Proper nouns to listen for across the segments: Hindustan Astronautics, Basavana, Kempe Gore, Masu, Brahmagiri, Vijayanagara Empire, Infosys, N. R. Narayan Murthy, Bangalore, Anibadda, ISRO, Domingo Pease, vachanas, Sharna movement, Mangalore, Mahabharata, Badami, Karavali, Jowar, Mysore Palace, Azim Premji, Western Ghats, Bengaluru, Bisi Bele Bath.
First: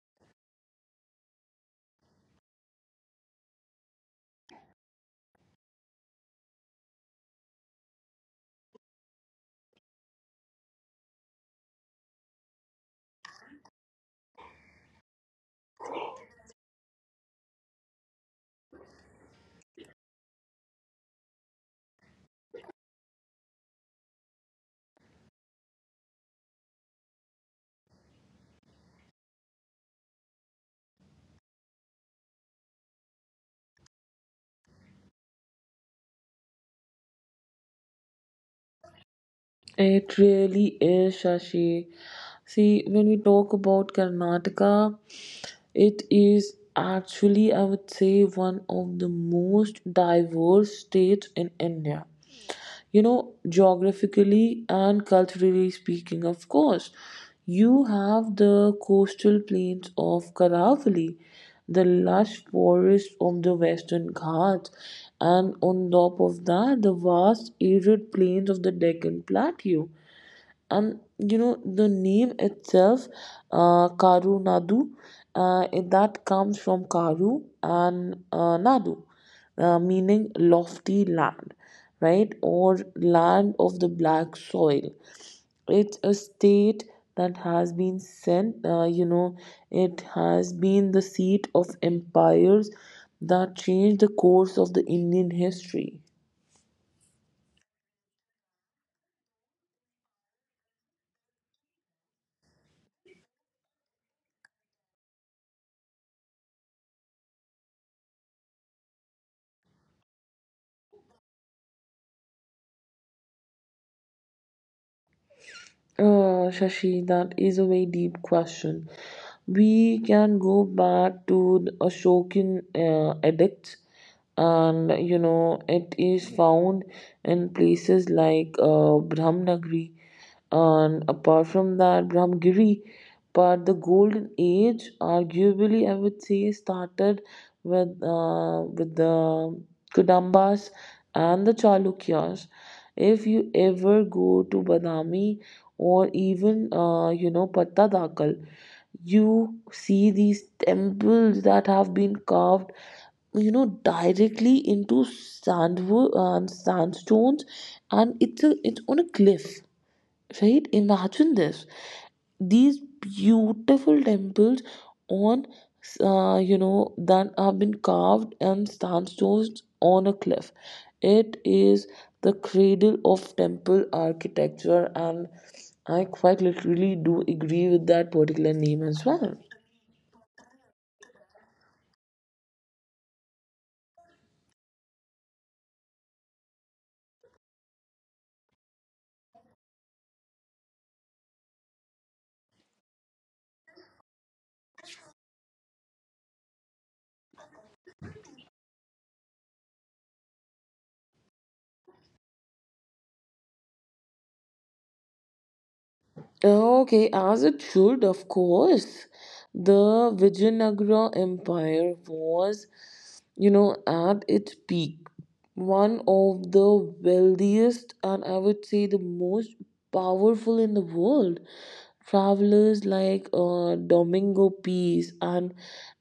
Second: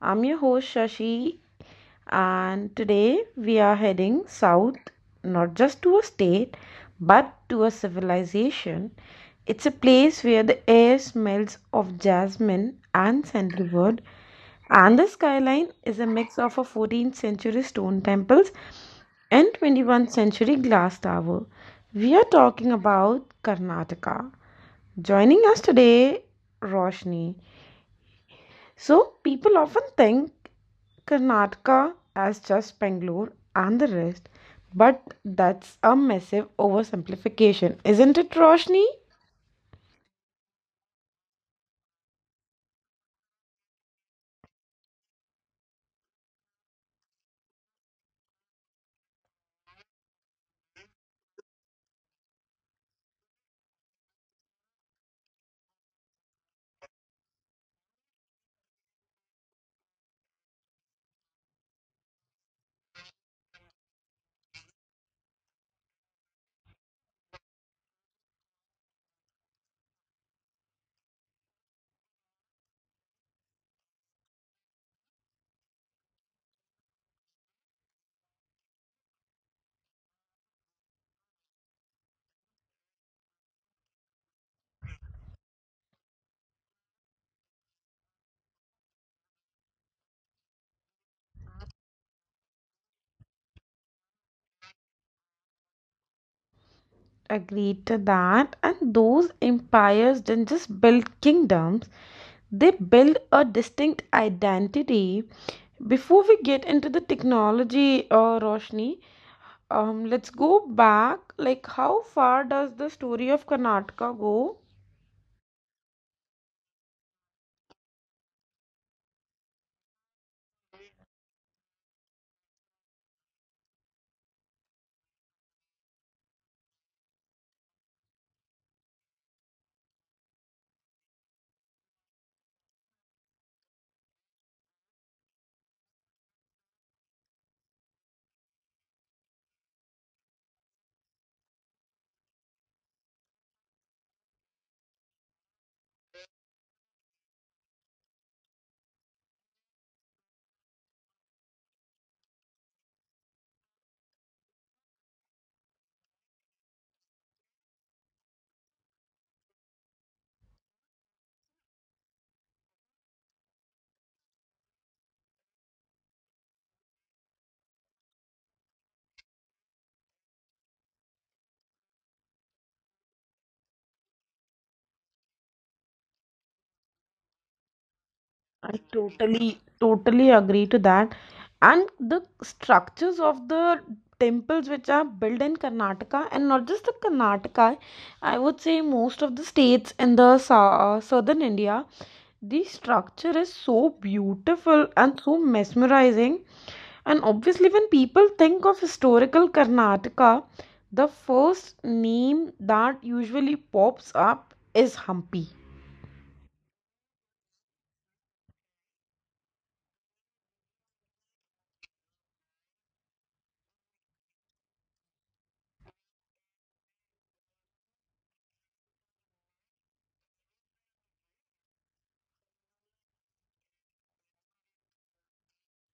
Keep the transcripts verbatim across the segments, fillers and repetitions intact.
I'm your host Shashi, and today we are heading south, not just to a state, but to a civilization. It's a place where the air smells of jasmine and sandalwood, and the skyline is a mix of a fourteenth century stone temples and twenty-first century glass tower. We are talking about Karnataka. Joining us today, Roshni. So, people often think Karnataka as just Bangalore and the rest, but that's a massive oversimplification, isn't it, Roshni? It really is, Shashi. See, when we talk about Karnataka, it is actually, I would say, one of the most diverse states in India. You know, geographically and culturally speaking, of course, you have the coastal plains of Karavali, the lush forests of the Western Ghats, and on top of that, the vast arid plains of the Deccan Plateau. And you know the name itself, uh, karu nadu, uh, it- that comes from karu and uh, nadu, uh, meaning lofty land, right, or land of the black soil. It's a state that has been sent, uh, you know it has been the seat of empires that changed the course of the Indian history. Agreed to that. And those empires didn't just build kingdoms, they build a distinct identity. Before we get into the technology, uh, Roshni, Um, let's go back. Like, how far does the story of Karnataka go? Oh, Shashi, that is a very deep question. We can go back to the Ashokan uh, edicts, and you know, it is found in places like uh, Brahmanagari, and apart from that, Brahmagiri. But the golden age, arguably, I would say, started with uh, with the Kadambas and the Chalukyas. If you ever go to Badami, or even uh, you know Pattadakal, you see these temples that have been carved, you know, directly into sand, uh, sandstones, and it's a, it's on a cliff. Right, imagine this, these beautiful temples on, uh, you know, that have been carved and sandstones on a cliff. It is the cradle of temple architecture, and I quite literally do agree with that particular name I as well. totally, totally agree to that. And the structures of the temples which are built in Karnataka, and not just the Karnataka, I would say most of the states in the sou- southern India, the structure is so beautiful and so mesmerizing. And obviously, when people think of historical Karnataka, the first name that usually pops up is Hampi. Okay, as it should, of course. The Vijayanagara Empire was, you know, at its peak, one of the wealthiest and I would say the most powerful in the world. Travelers like uh, Domingo Pease and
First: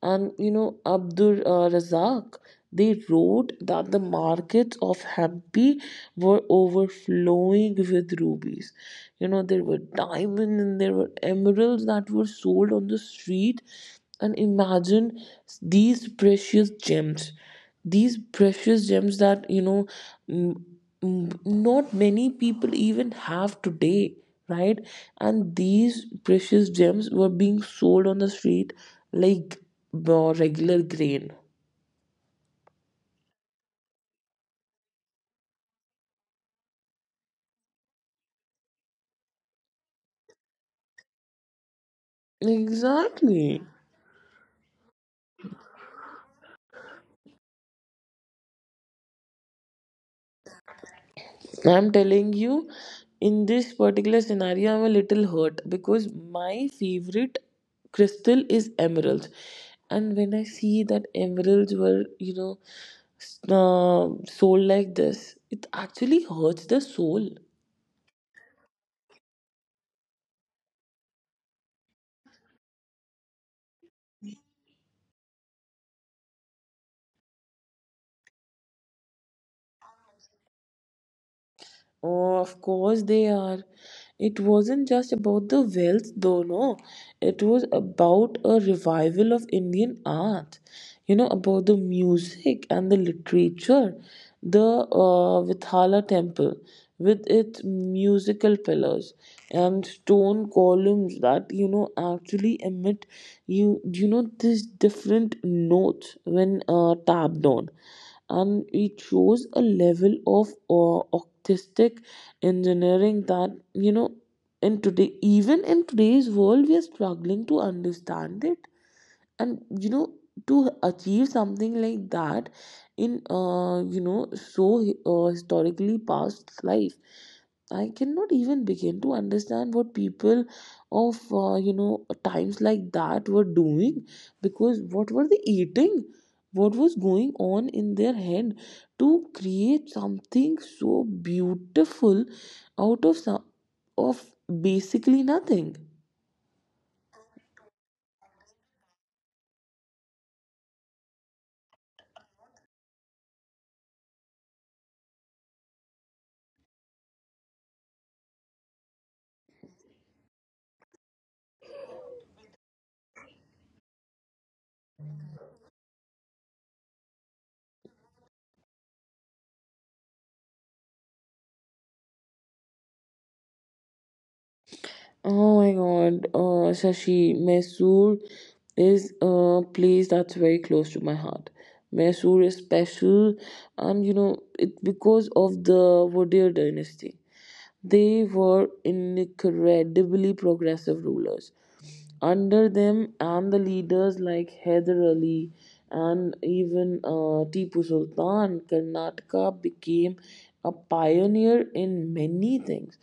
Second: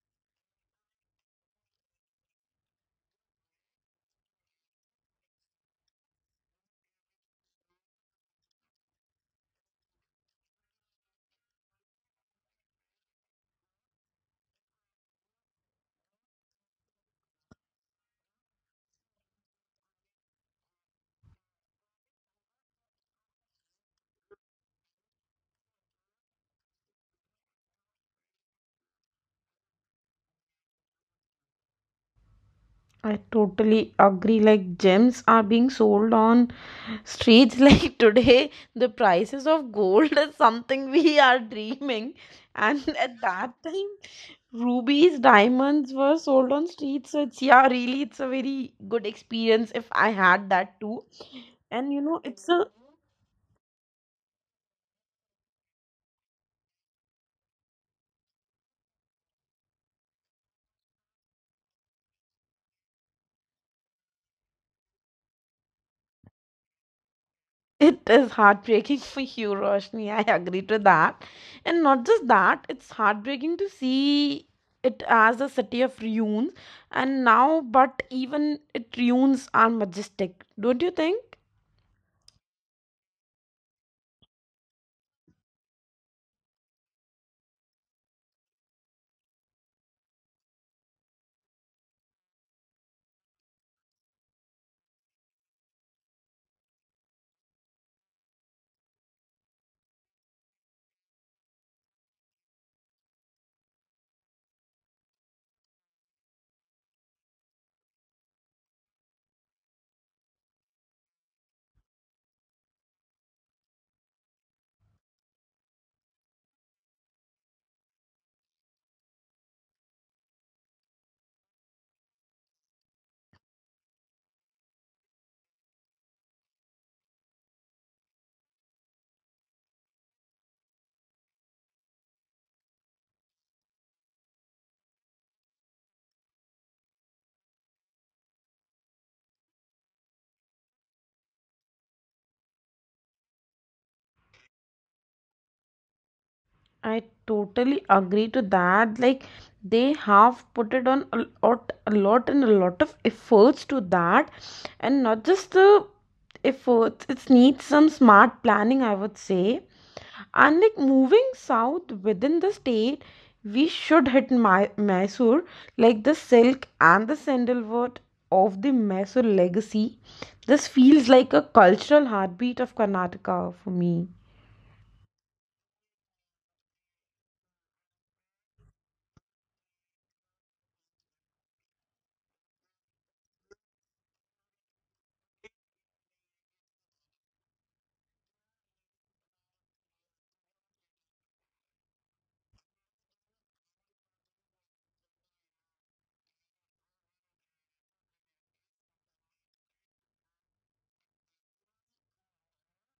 and you know Abdur uh, Razak, they wrote that the markets of Hampi were overflowing with rubies. You know, there were diamonds and there were emeralds that were sold on the street, and imagine these precious gems, these precious gems that you know, m- m- not many people even have today, right, and these precious gems were being sold on the street like uh, regular grain. I totally agree. Like, gems are being sold on streets. Like, today, the prices of gold is something we are dreaming. And at Exactly. that time, rubies, diamonds were sold on streets. So, it's, yeah, really, it's a very good experience if I had that too. I'm And you know, telling it's a. you, in this particular scenario, I'm a little hurt because my favorite crystal is emeralds. And when I see that emeralds were, you know, s- uh, sold like this, it actually hurts the soul. It is heartbreaking for you, Roshni. I agree to that. And not just that, it's heartbreaking to see it as a city of ruins. And now, but even it ruins are majestic, don't you think? Oh, of course they are. It wasn't just about the wealth, though, no. It was about a revival of Indian art, you know, about the music and the literature. The uh, Vithala temple, with its musical pillars and stone columns that, you know, actually emit, you, you know, these different notes when uh, tapped on, and it shows a level of uh, artistic engineering that, you know, in today even in today's world we are struggling to understand it and, you know, to achieve something like that in, uh, you know so uh, historically past life. I cannot even begin to understand what people of, uh, you know times like that were doing. Because what were they eating? What was going on in their head to create something so beautiful out of some, of basically nothing? I totally agree to that. Like they have put it on a lot, a lot and a lot of efforts to that, and not just the efforts. It needs some smart planning, I would say. And like moving south within the state, we should hit My- Mysore, like the silk and the sandalwood of the Mysore legacy. This feels like a cultural heartbeat of Karnataka for me. Oh my god, uh, Shashi, Mysore is a place that's very close to my heart. Mysore is special, and you know, it because of the Vodhir dynasty. They were incredibly progressive rulers. Under them, and the leaders like Hyder Ali and even uh, Tipu Sultan, Karnataka became a pioneer in many things.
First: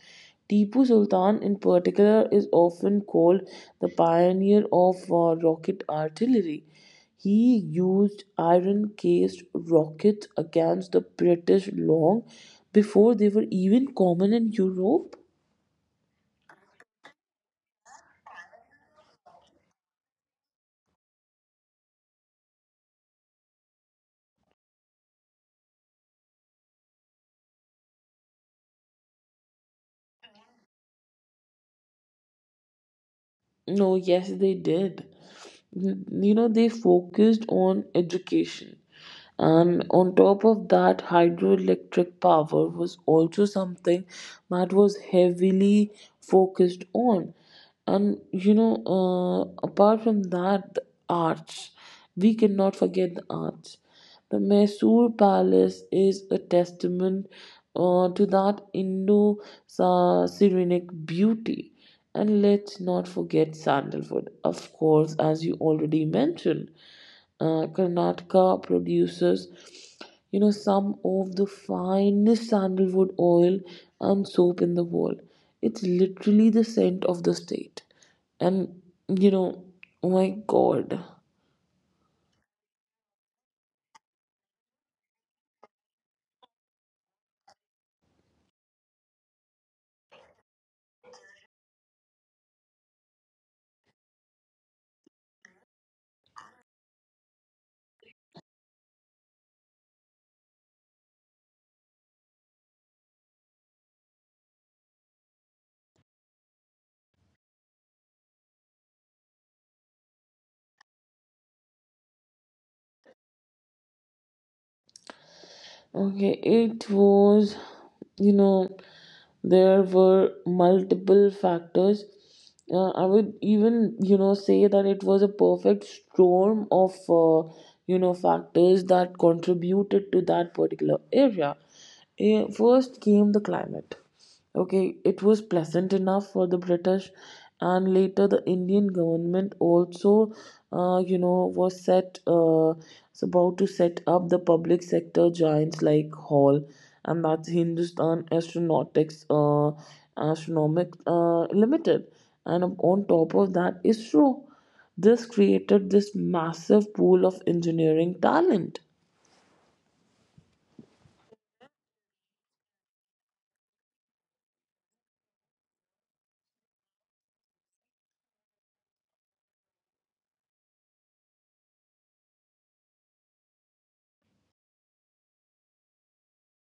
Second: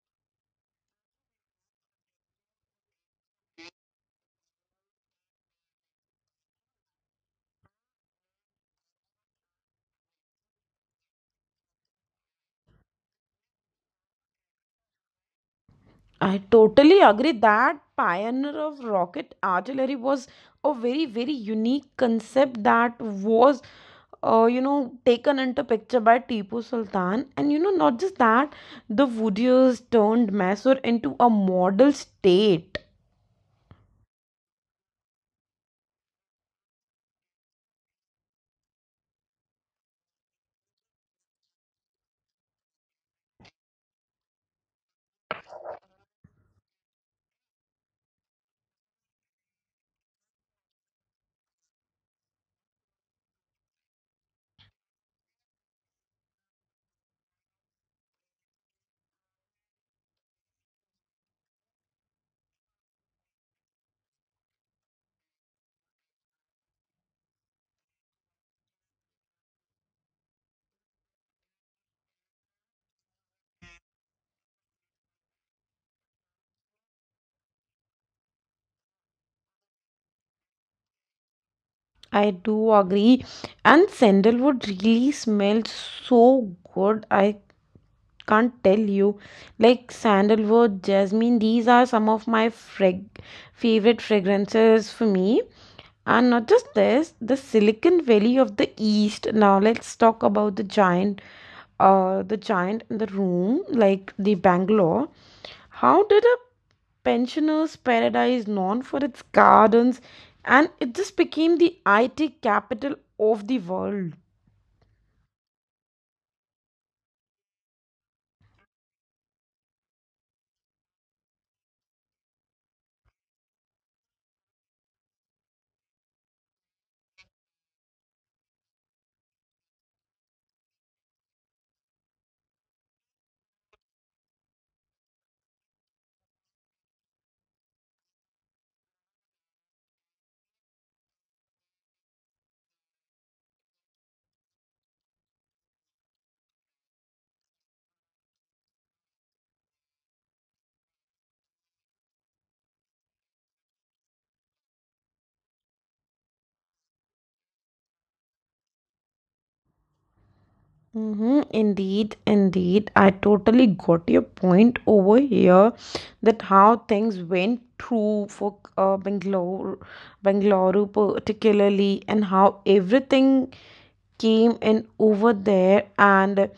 Tipu Sultan, in particular, is often called the pioneer of uh, rocket artillery. He used iron cased rockets against the British long before they were even common in Europe. I totally agree that pioneer of rocket artillery was a very very unique concept that was uh, you know taken into picture by Tipu Sultan, and you know not just that the Woodiers turned Mysore into a model state. No, yes, they did. N- You know, they focused on education. And on top of that, hydroelectric power was also something that was heavily focused on. And you know, uh, apart from that, the arts. We cannot forget the arts. The Mysore Palace is a testament uh, to that Indo-Saracenic beauty. And let's not forget sandalwood, of course, as you already mentioned. Uh, Karnataka produces, you know, some of the finest sandalwood oil and soap in the world. It's literally the scent of the state. And, you know, oh my God. I do agree, and sandalwood really smelled so good I can't tell you. Like sandalwood, jasmine, these are some of my frag- favorite fragrances for me. And not just this, the Silicon Valley of the East. Now let's talk about the giant, uh, the giant in the room, like the Bangalore. How did a pensioner's paradise known for its gardens, and it just became the I T capital of the world? Okay, it was, you know, there were multiple factors. Uh, I would even, you know, say that it was a perfect storm of, uh, you know, factors that contributed to that particular area. Eh, First came the climate. Okay, it was pleasant enough for the British, and later the Indian government also, uh, you know, was set, uh, was about to set up the public sector giants like Hall, and that's Hindustan Astronautics, uh, Astronomic, uh, Limited, and on top of that, ISRO. This created this massive pool of engineering talent. Mm-hmm, indeed, indeed. I totally got your point over here that how things went through for uh, Bangalore, Bangalore particularly, and how everything came in over there. And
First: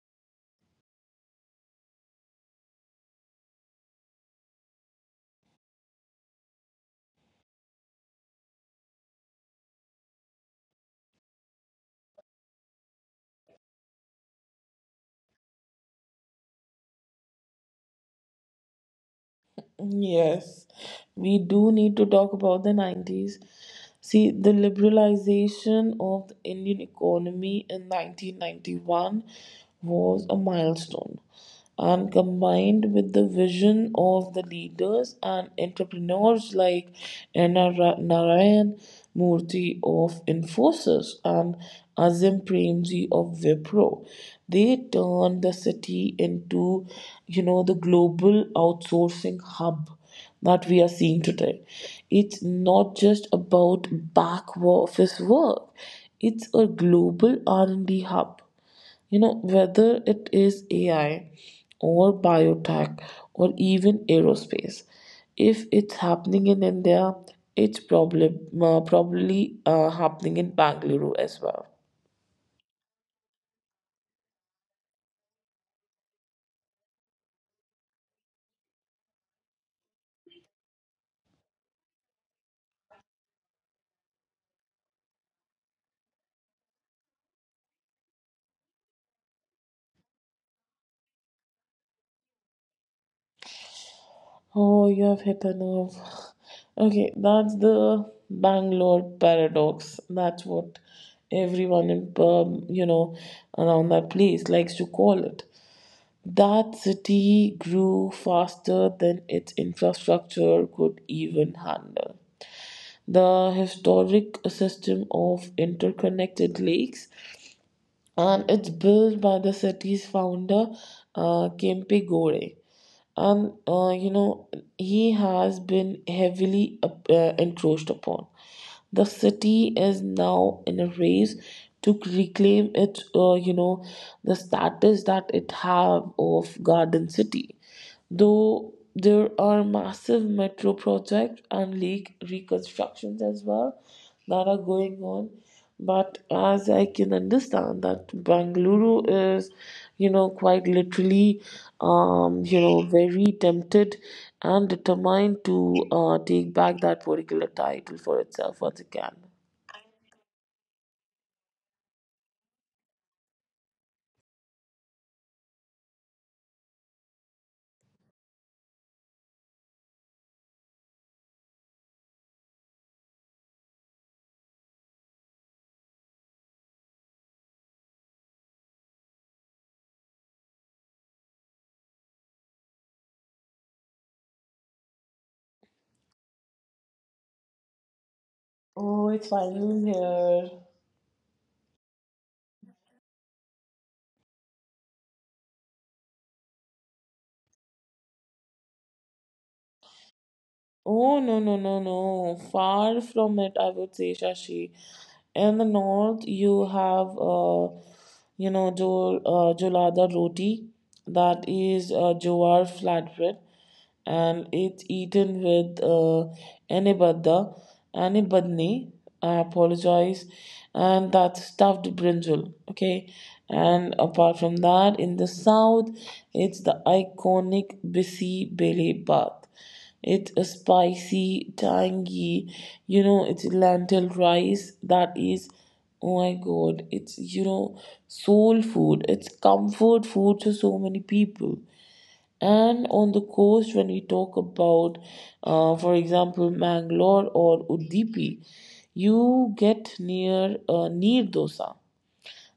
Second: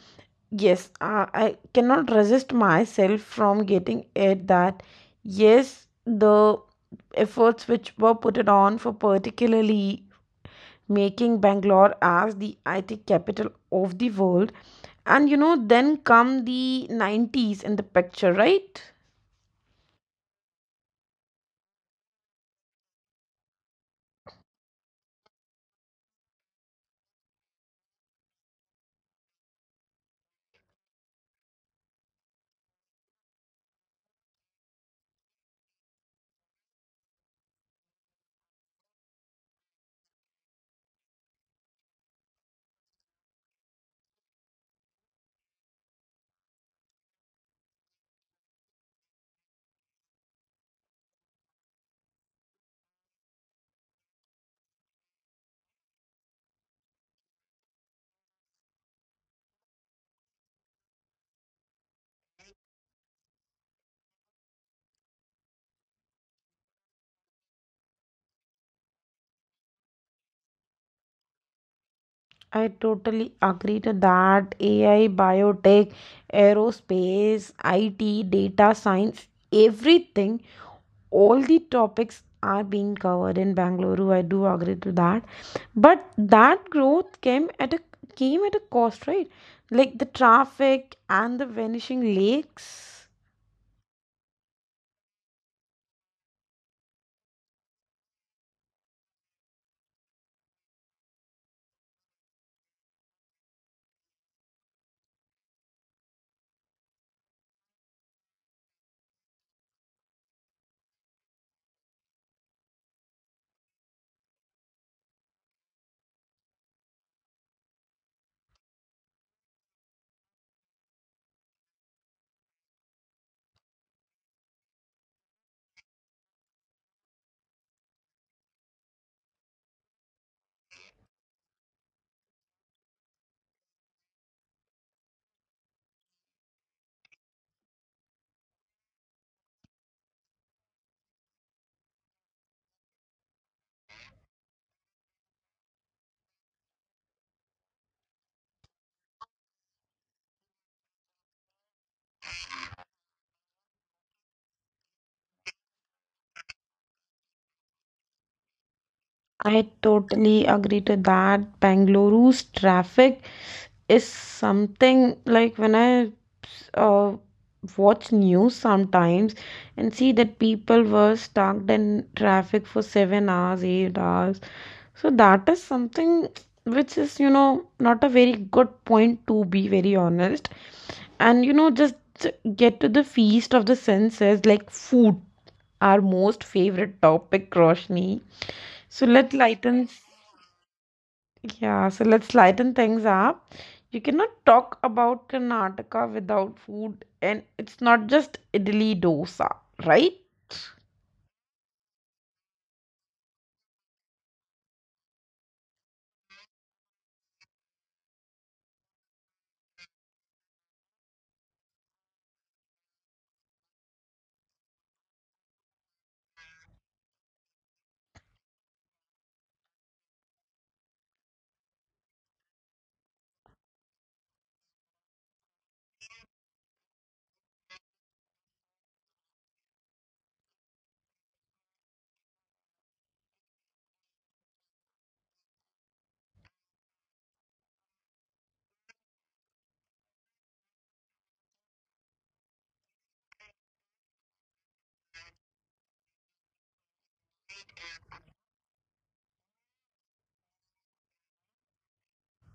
yes, I, I cannot resist myself from getting it that yes, the efforts which were put it on for particularly making Bangalore as the I T capital of the world, and you know, then come the nineties in the picture, right? Yes, we do need to talk about the nineties. See, the liberalization of the Indian economy in nineteen ninety-one was a milestone. And combined with the vision of the leaders and entrepreneurs like N. R. Narayan, Murthy of Infosys and Azim Premji of Wipro. They turned the city into, you know, the global outsourcing hub that we are seeing today. It's not just about back office work. It's a global R and D hub. You know, whether it is A I or biotech or even aerospace, if it's happening in India, it's probably, uh, probably uh, happening in Bangalore as well. I totally agree to that. A I, biotech, aerospace, I T, data science, everything, all the topics are being covered in Bangalore. I do agree to that. But that growth came at a came at a cost, right? Like the traffic and the vanishing lakes. Oh, you have hit a nerve. Okay, that's the Bangalore paradox. That's what everyone in, um, you know, around that place likes to call it. That city grew faster than its infrastructure could even handle. The historic system of interconnected lakes and it's built by the city's founder, uh, Kempe Gore. And uh, you know, he has been heavily uh, uh, encroached upon. The city is now in a race to reclaim its, uh, you know, the status that it have of garden city. Though there are massive metro projects and lake reconstructions as well that are going on, but as I can understand that Bangalore is, you know, quite literally, um, you know, very tempted and determined to uh, take back that particular title for itself once again. I totally agree to that. Bengaluru's traffic is something like when I uh, watch news sometimes and see that people were stuck in traffic for seven hours, eight hours. So that is something which is, you know, not a very good point to be very honest. And you know, just get to the feast of the senses like food, our most favorite topic, Roshni. So Oh, it's let's lighten, finally here. yeah, so let's lighten things up. You cannot talk about Karnataka without food, and it's not just idli dosa, right? Oh, no, no, no, no. Far from it, I would say, Shashi. In the north, you have, uh, you know, Jol, uh, Jolada roti, that is uh, Jowar flatbread, and it's eaten with uh, Anibadda, Anibadni, I apologize, and that's stuffed brinjal, okay? And apart from that, in the south, it's the iconic Bisi Bele Bath. It's a spicy, tangy, you know, it's lentil rice that is, oh my God, it's, you know, soul food. It's comfort food to so many people. And on the coast, when we talk about, uh, for example, Mangalore or Udupi, you get near uh, Neer Dosa,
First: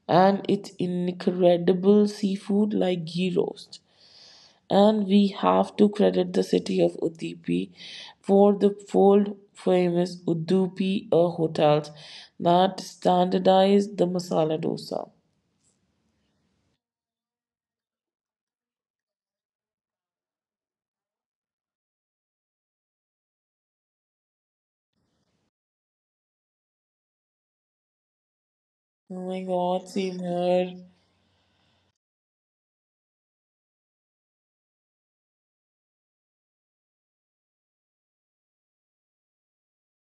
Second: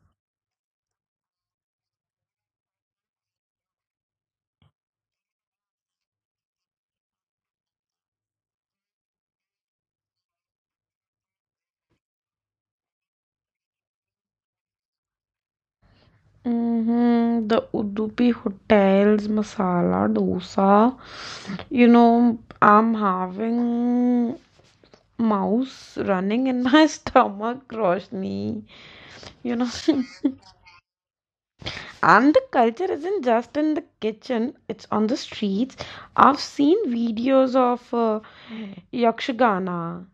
and it's incredible seafood like ghee roast. And we have to credit the city of Udupi for the world famous Udupi uh, hotels that standardized the masala dosa. Mm-hmm. The Udupi Hotel's masala dosa. You know, I'm having mouse running in my stomach, Roshni. Oh my You know, god, seen her. and the culture isn't just in the kitchen, it's on the streets. I've seen videos of uh, Yakshagana.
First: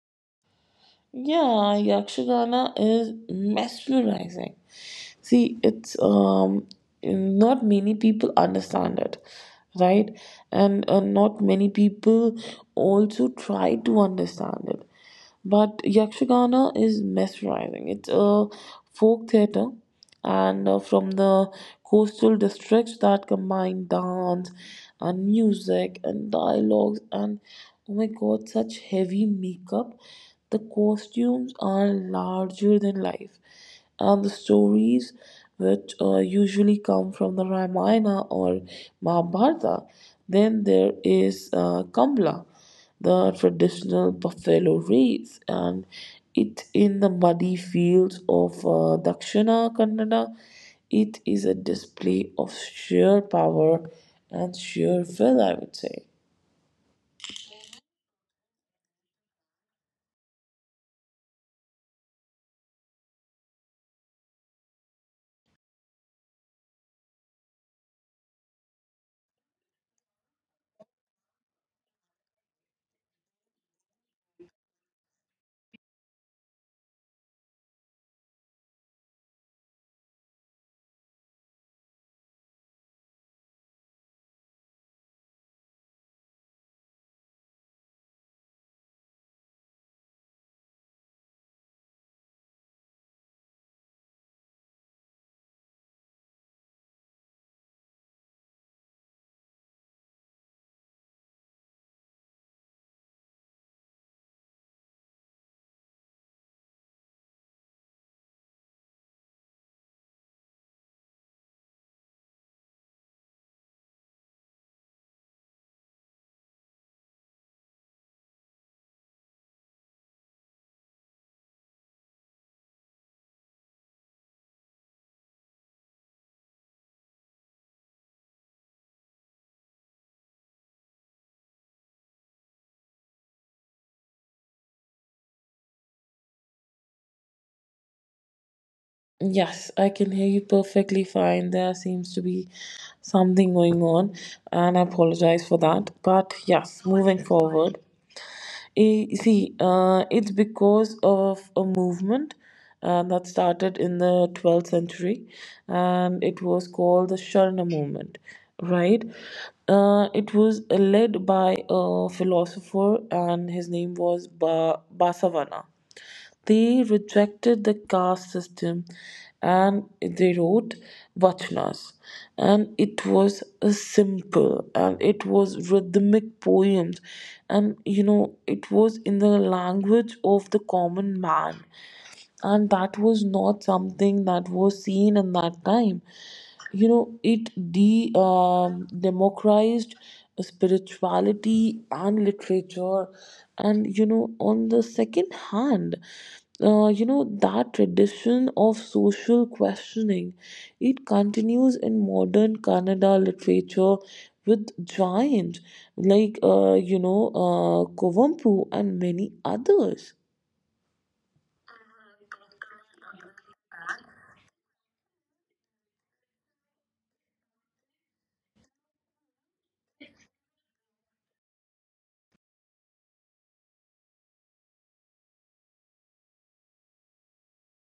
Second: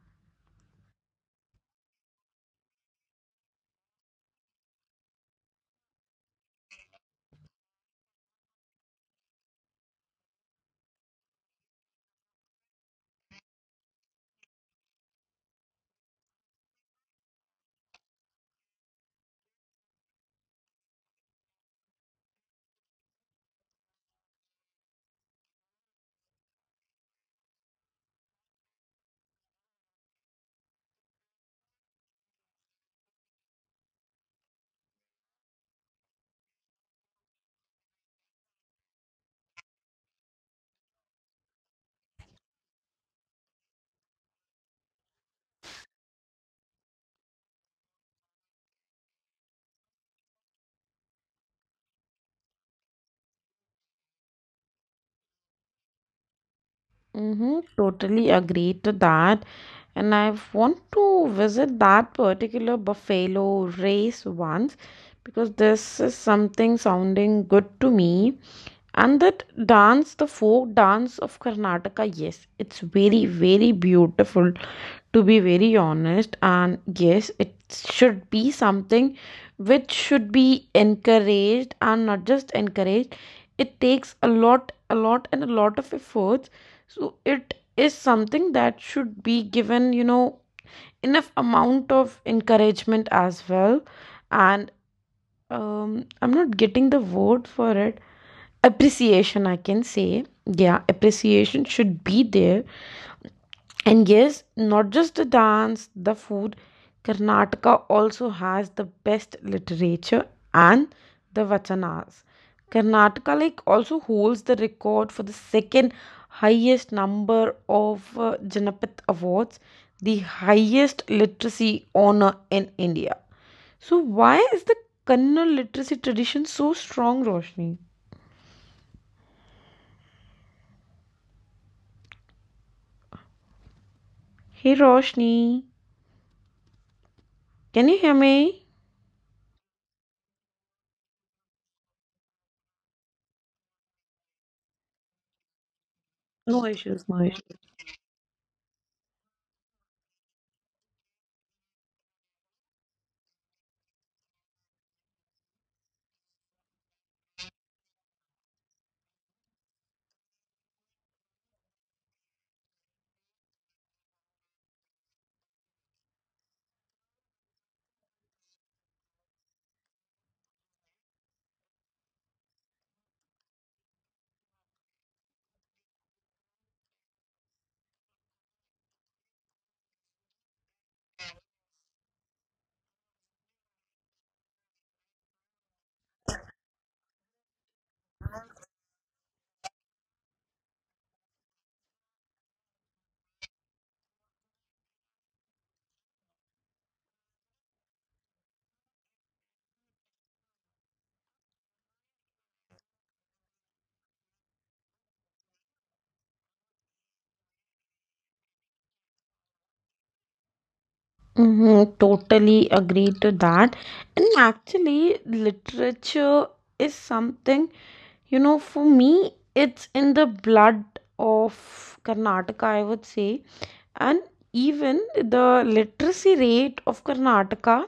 Yeah, Yakshagana is mesmerizing. See, it's, um, not many people understand it, right? And uh, not many people also try to understand it. But Yakshagana is mesmerizing. It's a folk theater and uh, from the coastal districts that combine dance and music and dialogues and oh my god, such heavy makeup. The costumes are larger than life and the stories which uh, usually come from the Ramayana or Mahabharata. Then there is uh, Kambla, the traditional buffalo race, and it in the muddy fields of uh, Dakshina Kannada. It is a display of sheer power and sheer will, I would say. Mm-hmm, totally agree to that. And I want to visit that particular buffalo race once because this is something sounding good to me. And that dance, the folk dance of Karnataka, yes, it's very, very beautiful to be very honest. And yes, it should be something which should be encouraged, and not just encouraged, it takes a lot, a lot and a lot of efforts, so it is something that should be given, you know, enough amount of encouragement as well. And um, I'm not getting the word for it, appreciation I can say, yeah, appreciation should be there. And yes, not just the dance, the food, Karnataka also has the best literature and the vachanas. Karnataka like also holds the record for the second highest number of uh, Janapat awards, the highest literacy honor in India. So why is the Kannada literacy tradition so strong, Roshni? Hey Roshni, can you hear me? Yes, I can hear you perfectly fine. There seems to be something going on, and I apologize for that. But No yes, issues, moving no issues. forward. Eh, See, uh, it's because of a movement uh, that started in the twelfth century, and it was called the Sharna movement, right? Uh, it was led by a philosopher, and his name was ba- Basavana. They rejected the caste system and they wrote Vachanas. And it was a simple and it was rhythmic poems. And you know, it was in the language of the common man, and that was not something that was seen in that time. You know, it de, um, democratized spirituality and literature. And you know, on the second hand, uh, you know that tradition of social questioning, it continues in modern Kannada literature with giants like, uh, you know uh, Kovampu and many others. Mhm, totally agree to that. And actually, literature is something, you know, for me, it's in the blood of Karnataka, I would say. And even the literacy rate of Karnataka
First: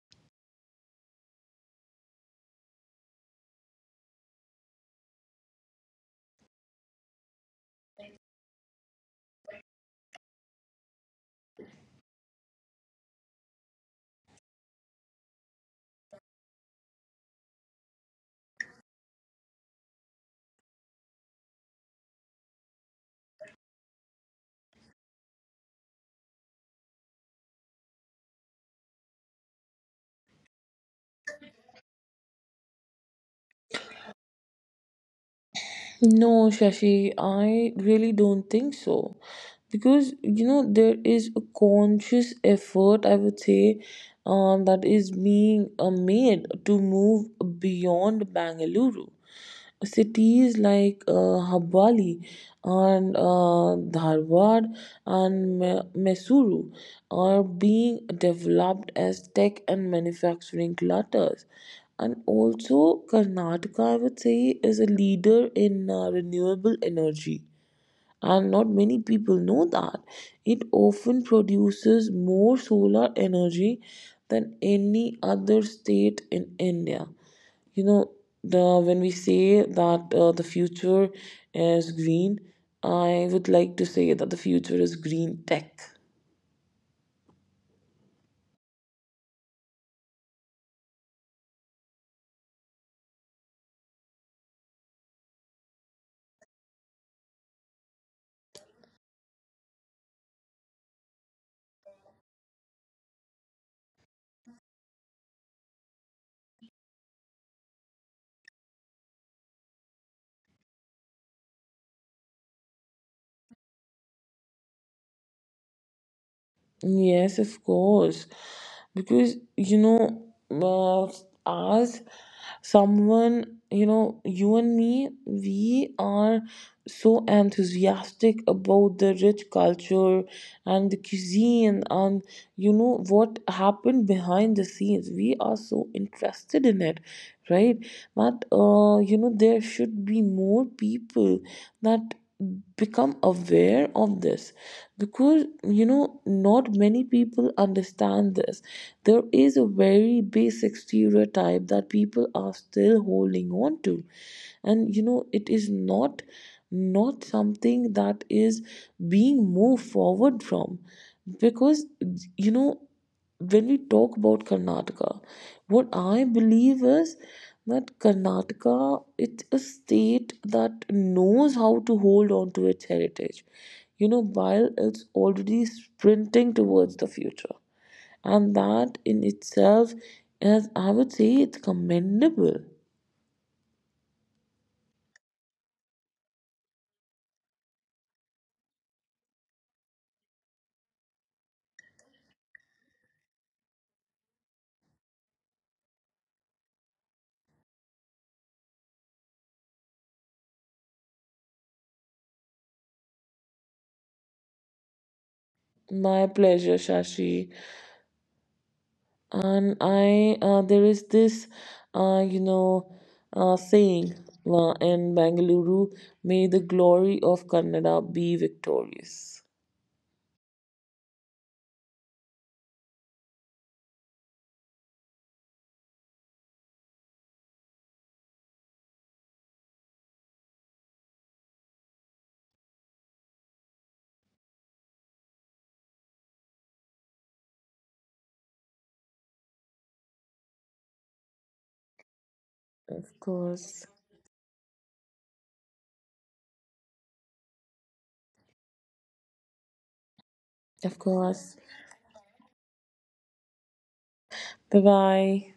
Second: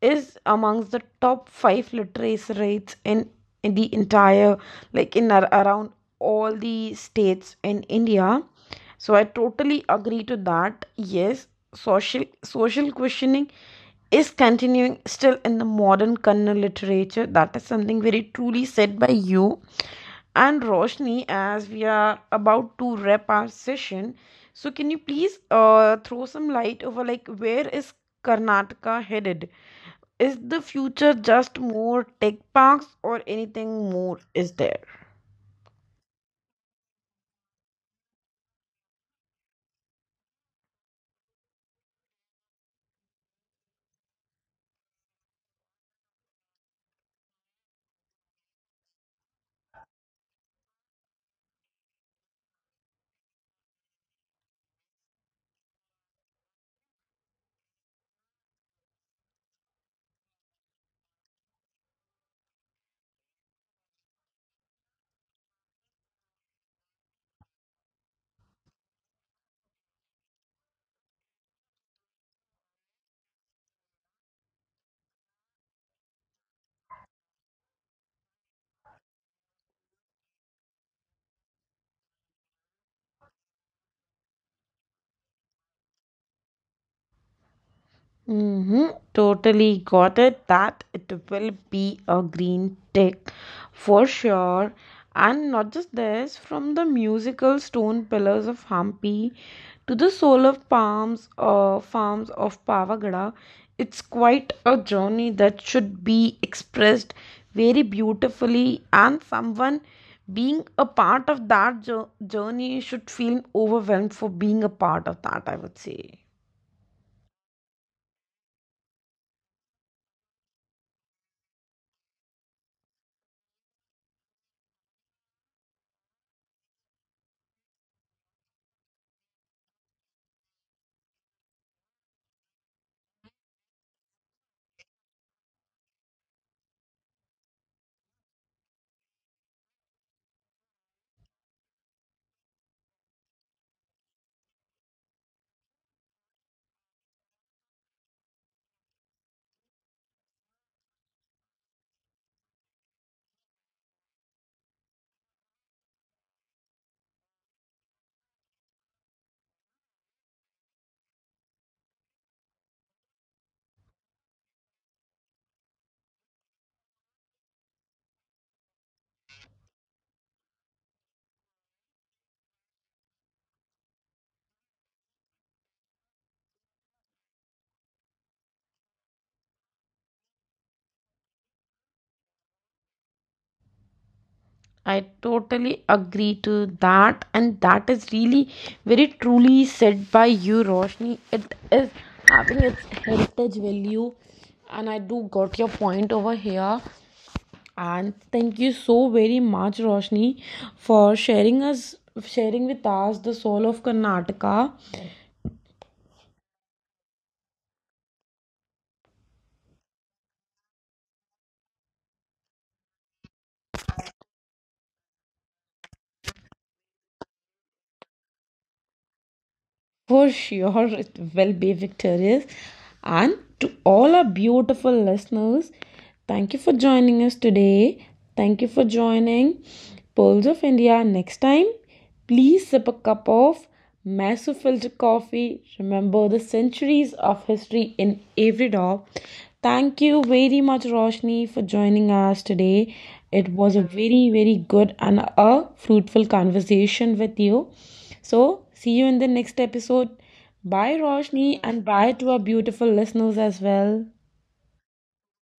is amongst the top five literacy rates in, in the entire, like in around all the states in India. So I totally agree to that. Yes, social social questioning is continuing still in the modern Kannada literature, that is something very truly said by you. And Roshni, as we are about to wrap our session, so can you please uh, throw some light over like where is Karnataka headed, is the future just more tech parks or anything more is there? No, Shashi, I really don't think so. Because, you know, there is a conscious effort, I would say, um, that is being uh, made to move beyond Bangalore. Cities like uh, Habali and uh, Dharwad and Me- Mesuru are being developed as tech and manufacturing clusters. And also, Karnataka, I would say, is a leader in uh, renewable energy. And not many people know that. It often produces more solar energy than any other state in India. You know, the, when we say that uh, the future is green, I would like to say that the future is green tech. Mm-hmm. Totally got it that it will be a green tick for sure. And not just this, from the musical stone pillars of Hampi to the solar palms uh, farms of Pavagada, it's quite a journey that should be expressed very beautifully. And someone being a part of that jour- journey should feel overwhelmed for being a part of that, I would say. Yes, of course. Because, you know, uh, as someone, you know, you and me, we are so enthusiastic about the rich culture and the cuisine and, you know, what happened behind the scenes. We are so interested in it, right? That, uh, you know, there should be more people that become aware of this. Because you know not many people understand this. There is a very basic stereotype that people are still holding on to, and you know, it is not not something that is being moved forward from. Because you know, when we talk about Karnataka, what I believe is that Karnataka, it's a state that knows how to hold on to its heritage. You know, while it's already sprinting towards the future. And that in itself is, I would say, it's commendable. I totally agree to that, and that is really very truly said by you, Roshni. It is having its heritage value, and I do got your point over here. And thank you so very much, Roshni, for sharing us sharing with us the soul of Karnataka. My pleasure, Shashi. And I, uh, there is this, uh, you know, uh, saying uh, in Bangalore, may the glory of Kannada be victorious. For sure, it will be victorious. And to all our beautiful listeners, thank you for joining us today. Thank you for joining Pulse of India next time. Please sip a cup of Masu filter coffee. Remember the centuries of history in every drop. Thank you very much, Roshni, for joining us today. Of It was a course. very, very good and a fruitful conversation with you. So, see you in the next episode. Bye, Of course. Roshni, and bye to our beautiful listeners as well. Bye bye.